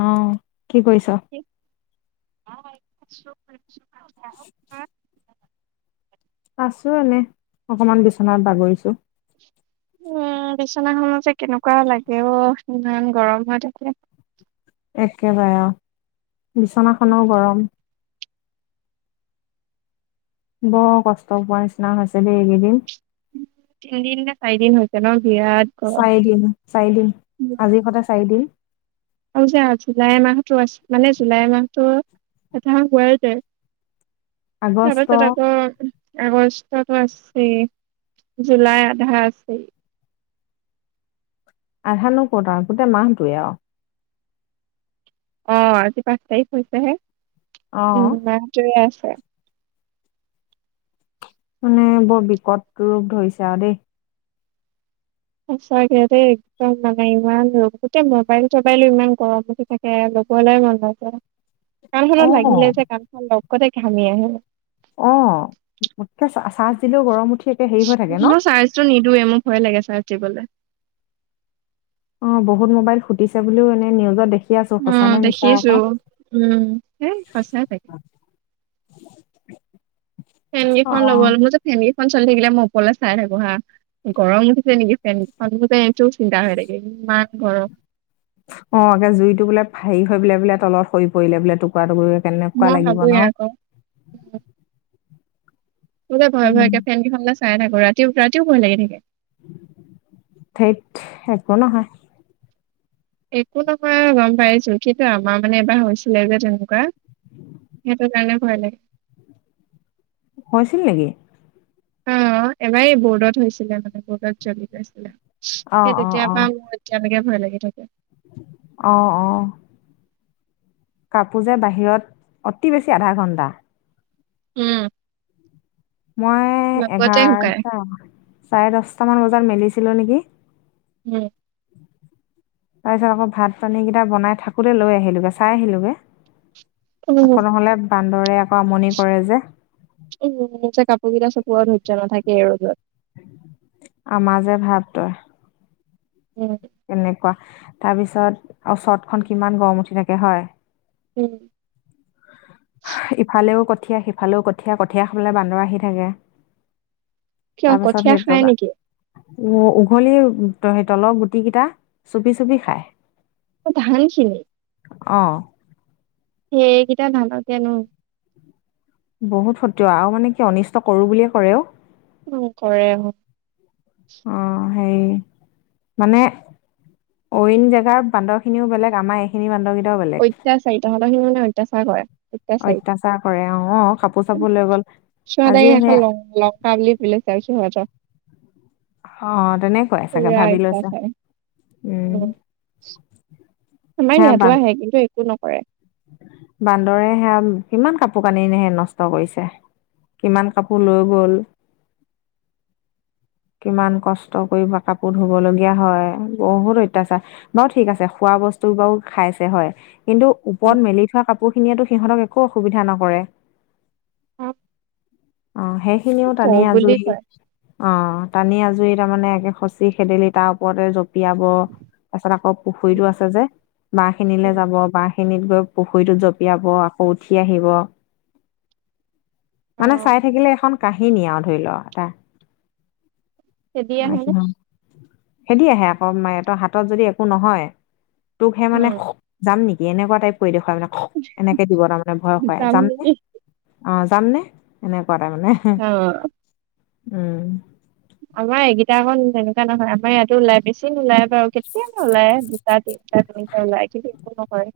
অ' কি কৰিছ? [unintelligible] আছো এনে অকমান বিচনাত বাগৰিছো। [unintelligible] উ বিছনাখনত যে কেনেকুৱা লাগে অ ইমান গৰম হৈ থাকে। একেবাৰে অ'। বিছনাখনো গৰম। বৰ কষ্ট পোৱা নিচিনা হৈছে দে এইকেইদিন। তিন দিন নে চাৰিদিন হৈছে ন? বিৰাট গৰম চাৰিদিন চাৰিদিন আজিৰ সৈতে চাৰিদিন। আৰু যে জুলাই মাহতো আছে মানে জুলাই মাহটো এটা হোৱাৰ দে তাৰ আগষ্ট পাছত আকৌ আগষ্টতো আছে জুলাই আধা আছে। আধা নো ক'ত আৰু গোটেই মাহটোৱে আৰু। আহ আজি পাঁচ তাৰিখ হৈছেহে অ উম মাহটোয়ে আছে। মানে বৰ বিকট ৰপ ধৰিছে আৰু দেই। সঁচাকে দেই একদম মানে ইমান ৰ গোটেই মবাইল চবাইলো ইমান গৰম উঠি থাকে। [unintelligible] অ কাণখনত লাগিলে যে কাণখন লগতে ঘামি আহে। অ' উঠকে চ - চাৰ্জ দিলেও গৰম উঠে। মই চাৰ্জটো নিদিওঁৱে, মোক ভয় লাগে চাৰ্জ দিবলে। অ বহুত মোবাইল ফুটিছে বুলিও এনে নিউজত দেখি আছো সঁচা উম নে মিছা দেখিছো আকৌ উম সেই সঁচাই চাগে ফেনগিখন অ ল'বল মোৰ যে ফেন [unintelligible] খন চলি থাকিলে মই উপৰলে চাই থাকো হা গৰম উঠিছে নেকি ফেনখন বুলো এইটো চিন্তা হৈ থাকে ইমান গৰম অ একে জুইতটো বুলে হেৰী হৈ বোলে বোলে তলত হৰি পৰিলে বোলে টুৰা টুকুৰিকে কেনেকুৱা মই লাগিব ভাবোৱে ন আকৌ। বোলে ভয় উম। ভয়কে ফেনকেইখনলে চাই থাকো ৰাতিও ৰাতিও ভয় লাগি থাকে থেইত একো নহয় একো নহয় গম পাইছো কিন্তু আমাৰ মানে এবাৰ হৈছিলে যে তেনেকুৱা সেইটো কাৰণে ভয় লাগে হৈছিল নেকি অ এবাৰ বৰ্ডত হৈছিলে মানে বৰ্ডত জ্বলি গৈছিলে অ', সেই তেতিয়াৰ পৰা মোৰ এতিয়ালেকে ভয় লাগি থাকে অহ অহ কাপোৰ যে বাহিৰত অতি বেছি আধা ঘন্টা উম মই লগতে শুকাই এঘাৰটা চাৰে দশটামান বজাত মেলিছিলো নেকি উম তাৰপিছত আকৌ ভাত পানী কেইটা বনাই থাকোতে লৈ আহিলোগে চাই আহিলোগে আকৌ নহলে বান্দৰে আকৌ আমনি কৰে যে উম [unintelligible] কেইটা চকুৰ ধৈৰ্য নথাকে এ ৰ'দত আমাজে ভাৱ তই উম তেনেকুৱা তাৰপিছত আৰু চৰতখন কিমান গৰম উঠি থাকে হয় উম ইফালেও কঠীয়া সিফালেও কঠিয়া কঠিয়া খাবলে বান্দৰ আহি থাকে কিয় কঠিয়া খাই নেকি? উঅ উঘলি তলৰ গুটি কেইটা চুপি চুপি খাই ধান খিনি অ', সেইকেইটা ধানকে আনো। বহুত ফটোৱা আৰু মানে কি অনিষ্ট কৰো বুলিয়ে কৰে অ', উম কৰে। অ', সেই মানে অইন জেগাৰ বান্দৰ খিনিও বেলেগ আমাৰ এইখিনি বান্দৰকেট টা বেলেগ, অত্যাচাৰী তহঁতৰ খিনি মানে অত্যাচাৰ কৰে অত্যাচাৰী অত্যাচাৰ কৰে অ', কাপোৰ চাপোৰ লৈ গ'ল আজি সেই [unintelligible] অ', তেনেকুৱাই চাগে পুৰা ভাবি লৈছে। অত্যাচাৰ উম আমাৰ সেয়া ইয়াতো বান আহে কিন্তু একো নকৰে। বান্দৰে সেয়া, কিমান কাপোৰ কানি নি নষ্ট কৰিছে। কিমান কাপোৰ লৈ গ'ল? [inaudible] কিমান কষ্ট কৰি বা কাপোৰ ধুব লগীয়া হয় বহুত অত্যাচাৰ, বাৰু ঠিক আছে খোৱা বস্তু বাও খাইছে হয়, কিন্তু ওপৰত উম মেলি থোৱা কাপোৰখিনিয়ো সিহঁতক একো অসুবিধা নকৰে। অ', অ', সেইখিনিও টানি আজুৰি কয় অ', টানি আজুৰি তাৰমানে একে খচি খেদিলি তাৰ ওপৰতে জ [unintelligible] তাৰপিছত আকৌ পুখুৰীতো উম, আছে যে, বাঁহ খিনিলে যাব বাঁহ খিনিত গৈ পুখুৰীটোত জঁপিয়াব আকৌ উঠি আহিব। মানে অ', চাই থাকিলে এখন কাহিনী আউ ধৰি লোৱা এটা খেদি আহোঁতে [unintelligible] খেদি আহে আকৌ [unintelligible] হাতত যদি একো নহয়, তোক সেই মানে উম, যাম নি কি এনেকুৱা টাইপ কৰি দেখুৱাই মানে এনেকে দিব তাৰমানে ভয় খুৱাই যাম যামনে? নেকি? অ', যামনে, এনেকুৱা তাৰ মানে অ', উম। আমাৰ এইকেইটাখন তেনেকুৱা নহয় আমাৰ ইয়াতো ওলাই বেছি নোলাই। ওলাই কেতিয়া ওলাই দুটা তিনিটা তেনেকে ওলাই কিন্তু একো ন কৰে,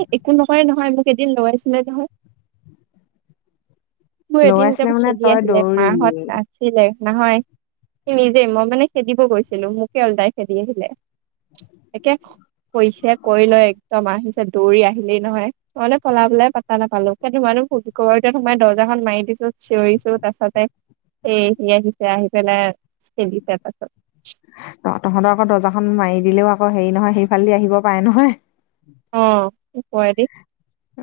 এ একো নকৰে নহয় মোক এদিন লগাইছিলে নহয়। মোৰ ল'ৰা এদিন আছিলে [unintelligible] মানে খেদি তই আহিলে, দৌৰিলি মাহত নাছিলে। নহয়, সি নিজেই মই মানে খেদিব গৈছিলো মোকে উল্টাই খেদি আহিলে। এতিয়া কৈছে কৈ লৈ একদম আহিছে দৌৰি আহিলেই নহয়, মানে পলাবলে পাত্তা নাপালো [unintelligible] ঘৰতে সোমাই দৰ্জাখন মাৰি দিছো চিঞৰিছো তাৰ পাছতে সে সি আহি তে আহি পেলাই, খেদিছে পাছত। ত' তহঁতৰ আকৌ দৰ্জাখন মাৰি দিলেও আকৌ হেৰি নহয় সেইফালেদি আহিব পাৰে নহয়। অ', শুকুৱাই দি।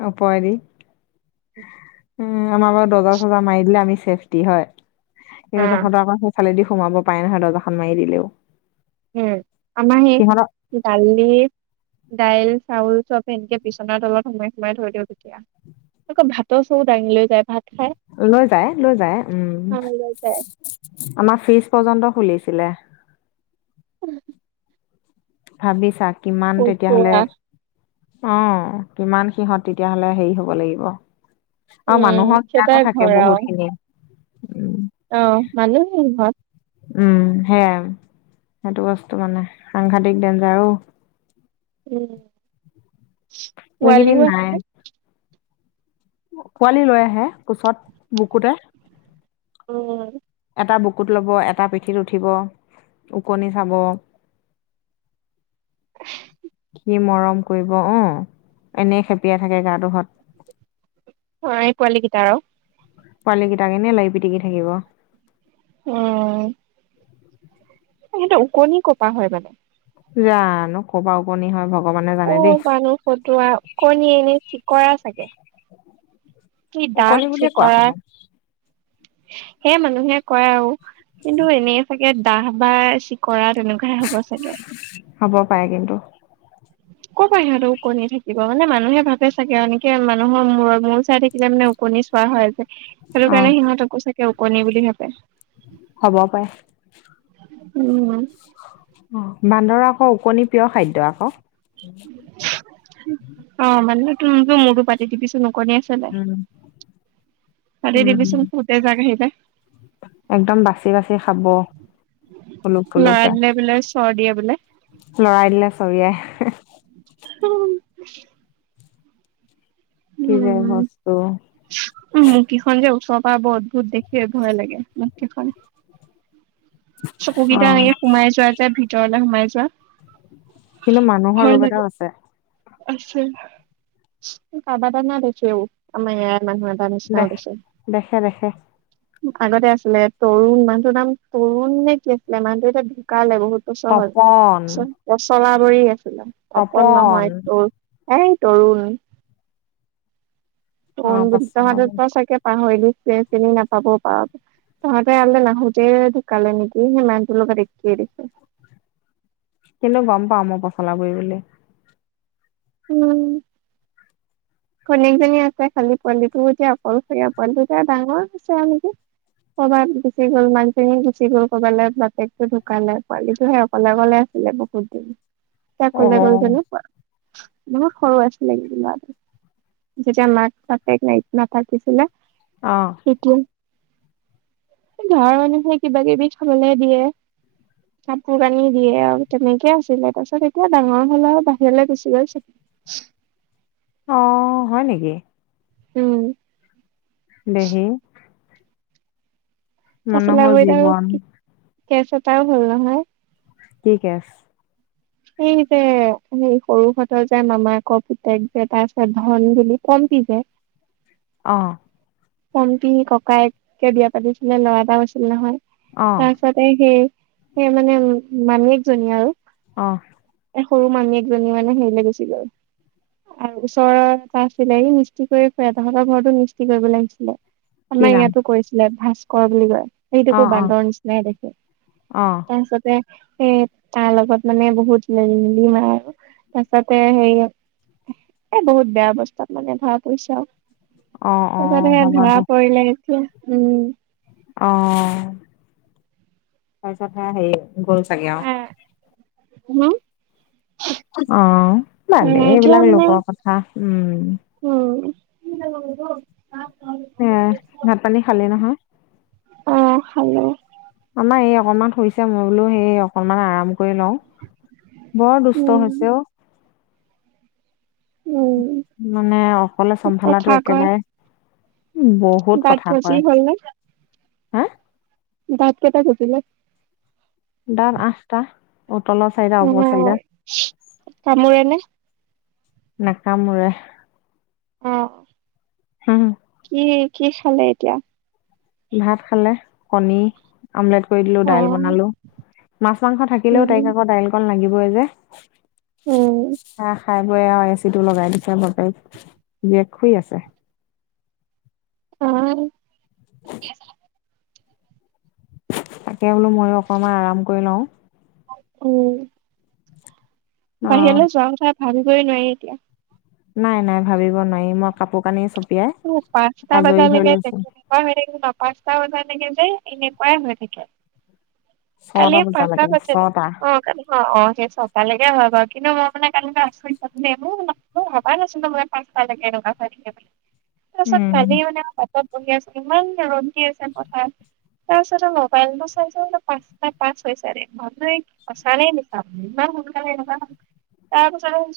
ওপৰেদি। উম আমাৰ বাৰ দৰ্জাৰ চজাৰ মাৰি দিলে আমি চছেফটি হয়, কিন্তু আহ তহঁতৰ আকৌ [unintelligible] ফালেদি সোমাব পাই নহয় দৰ্জাখন মাৰি দিলেও। উম, আমাৰ সিহঁতক সে দালি দাইল দাইল চাউল চব এনেকে বিছনাৰ তলত সোমাই সোমাই থৈ দিওঁ তেতিয়া, আকৌ ভাতৰ চব দাঙি লৈ যায় ভাত খাই লৈ যায় লৈ যায় উম, খাই লৈ যায় আমাৰ ফিজ পৰ্যন্ত খুলিছ [unintelligible] উম। ভাবিছা কিমান তেতিয়াহলে কটোৱা অ', কিমান সিহঁত তেতিয়াহ'লে হেৰি হ'ব লাগিব। অ', উম মানুহৰ জ্ঞানো সিহঁতৰ থাকে ঘৰ বহুত আৰু খিনি। উম অ', মানুহে সিহঁত। উম সেইয়াই, সেইটো বস্তু মানে, সাংঘাতিক ডেইঞ্জাৰ অ', উম এইকেইদিন পোৱালিও নাই আছে। পোৱালি লৈ আহে, কোচত বুকুতে। অঁ। এটা বুকুত ল'ব, এটা পিঠিত উঠিব, ওকনি চাব। [unintelligible] ক কৰিব অ, এনেই খেপিয়াই থাকে গাটো ঘৰত অঁ পোৱালি কেইটাই আৰু। পোৱালি কেইটাকেনে এনেই মাৰি পিটিকি থাকিব। সেইটো ওকণি কপা হয় মানে। জানো কবা ওকনি হয় ভগ অঁ মানুহ ফটোৱাক কণীয়ে এনেই চিকৰা চাগে। কি ওকণি ডাঠ বুলিয়ে কোৱা চিকৰা শুনো সেয় মানুহে কয় আৰু কিন্তু এনে চাগে দাহ বা চিক কৰা তেনেকুৱাহে হ'ব চাগে। পায় কিন্তু। ক' পৰা সিহঁতৰ ওকণি থাকিব মানে মানুহে ভাবে চাগে এনেকে মানুহৰ মূৰৰ -মূৰ চাই থাকিলে মানে ওকনি চোৱা হয় যে, সেইটো অ কাৰণে সিহঁতকো চাকে ওকনি বুলি ভাবে। হয়। উম। অঁ বান্দৰ আকৌ কণী প্ৰিয় খাদ্য আক। টোম টোম মদো পাতিতি পিছ ওকণি আছে নে নাই? উম খালদি বিচোন উম খতে জাগাাইিল [inaudible] একদম বাচি বাচি খাব, হুলুক থুলুকে। চৰ দিয়ে বোলে। লৰাই দিলে চৰিয়াই হে। উম। কি যে বস্তু। উম মুৰ্কিখন যে ওচৰ পৰা বহত অদ্ভুত দেখিয়ে ভয় লাগে মুৰ্কিখন। অ চকুকেইটা এনেকে সোমাই যোৱা যে ভিতৰলে সোমাই যোৱা। কিন্তু মানুহৰ ৰোগ এটাও আছে। আচ্ছা, কাবাটা ন বেছেও, আমাৰ ইয়াত। হ ত [inaudible] নিছ দেখ উছে। দেখে দেখে আগতে আছিলে, তৰুণ মানুহটোৰ নাম তৰুণ নে কি আছিলে মানুহটো এতিয়া ঢুকালে বহুত টো চহজ, তপন চ পছলা ধৰি আছিলা, তপন নহয় তোৰ এ তৰুণ। অ তৰুণ বুলি পচলা তহতে গুৰি ত চাগে পাহৰিল চ চিনি নাপাবও পাৰ। তহঁতে আলৈ নাহোতে ঢুকালে নেকি সেই মানু্হটোৰ লগত একেই দেখে। কিন্তু গম পাও মই পচলা গুৰি বুলি। উম। ঘৈনিয়েকজনী আছে খালী, পোৱালিটো এতিয়া অকলশৰীয়া পোৱালিটো ডাঙৰ হৈছে আৰু নেকি? ক'ৰবাত গুচি গ'ল মানুহজনি গুচি গ'ল, ক'বাল বাপেকটো ঢুকালে, পোৱালীটোহে অকলে অকলে পলে বহুত দিন। ত অ কলে গ'ল জানো পোৱা, বহুত সৰু আছিলে কিন্তু। যেতিয়া মাক বাপেক নাই নাপাতিছিলে, অ সেইটো গাৱৰ মানুহে কিবা -কিবি খাবলৈ দিয়ে। কাপোৰ কানি -দিয়ে আৰু তেনেকে আছিলে তাৰ পিছত এতিয়া ডাঙৰ হ'ল আৰু বাহিৰলৈ গুচি গ'ল চ [unintelligible] অ। হয় নিকি? উম দেহি মানুহৰ ফচলাবাৰীত আৰু জীৱন কেছ এটাও হল নহয় কি কেছ এই যে সে সৰু হতৰ যে মামাক পুতেক যে তাই পেট গঙন দিলি কম কি যে অহ পম্পী ককাইে বিয়া পাতিছিলে ল'ৰা এটা হৈছিল নহয় অ তাৰ পিছতে সেই সেই মানে মামিযে একজনী আৰু। অহ সৰু মামিযেক এজনী মানে হেৰিলৈ গুচি গল। আৰু এটা ওচৰতটা আছিলে এই মিস্ত্ৰী কৰি ফুৰে তহঁতৰ ঘৰতো মিস্ত্ৰী কৰিব লাগিছিল। কি আমাৰ নাম ইয়াতো কৰিছিলে ভাস্কৰ বুলি কয় সেইটো অ একো অ বান্দৰ নিচিনাই দেখে অ তাৰপিছতে সে তাৰ লগত মানে বহুত মিলি মিলিম আৰু তাৰ পিছতে সে এ বহুত বেয়া অৱস্থাত মানে ধৰা পৰিছে আও অহ অহ ধৰা পৰিলে চোন উম অহ তাৰপিছত হে হেৰি গল চাগে আৰু উহ অহ ভাল এতিয়া এইবিলাক মানে লোকৰ কথা উম কি গৈ‌ [unintelligible] এ ভাত পানী খালি নহয় অহ খালো আমাৰ এই অকনমান শুইছে মই বোলো সেই অকনমান আৰাম কৰিলও বৰ দুষ্ট উম হৈছে অ উম মানে অকলে খুব কথা চম্ভালো কয় একেবাৰে বহুত দাঁত কথা গজি কয় হ'ল নে হে দাঁত কেইটা গজিলে দাঁত আঠাতো অ তল চাইড অ হ'ব চাইৰা কামোৰে নে [unintelligible] নাকামোৰে অহ হুম কি কি খালে এতিয়া ভাত খালে কণী আমলেট কৰি দিলোঁ অ দাইল বনালোঁ মাছ মাংস থাকিলেও উম তাইক আকৌ দাইলকণ লাগিবই যে উম চাহ খাই বৈ আৰু এচি টো লগাই দিছে বাপেক জীয়েকৰ শুই আছে অহ তাকে বোলো ময়ো অকনমান আৰাম কৰি লওঁ উম অ' বাহিৰলৈ যোৱা কথা ভাবিবই নোৱাৰি এতিয়া নাই নাই ভাবিব নোৱাৰি মই কাপোৰ কানি চব তো পাঁচটা বজালকে দেখি নোপোৱা হৈ থাকিলো পাঁচটা বজাৰকে যে এনেকুৱা হৈ থাকে কালি ছটা পাচঁ বজালৈকে বজালো ছটা কালি অহ অহ ছটালেকে হয় কিন্তুই মানে কালি আচৰিত পালো দেই মোৰ ভবাই নাছিলো মই পাঁচত লেকে টকা চাই কেতিয়া তাৰপাছত কালি উম মানে চব ধুনীয়া আছে ইমানকে ৰদ আছে পথাৰত তাৰপিছত মবাইলটো চাইছো পাঁচাই পাছ হৈ চাৰে বাপৰে সঁচা নে মিছা সোনকালে এনো তাৰ পিছতে সঁচাছে [unintelligible]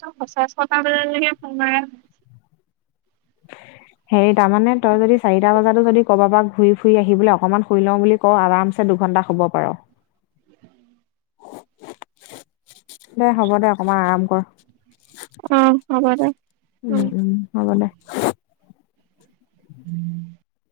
ছটা বজালৈকে সোন মাৰ [inaudible] হেৰি তাৰ মানে তই যদি চাৰিটা বজাতো যদি কবা পা ঘুৰি ফ শুই আহিবলৈ অকণমান শুই লওঁ বুলি কওঁ আৰামছে দুঘণ্টা হ'ব পাৰ দে হ'ব দে অকণমান আৰাম কৰ অ হ'ব দে উম উম হ'ব দে উম।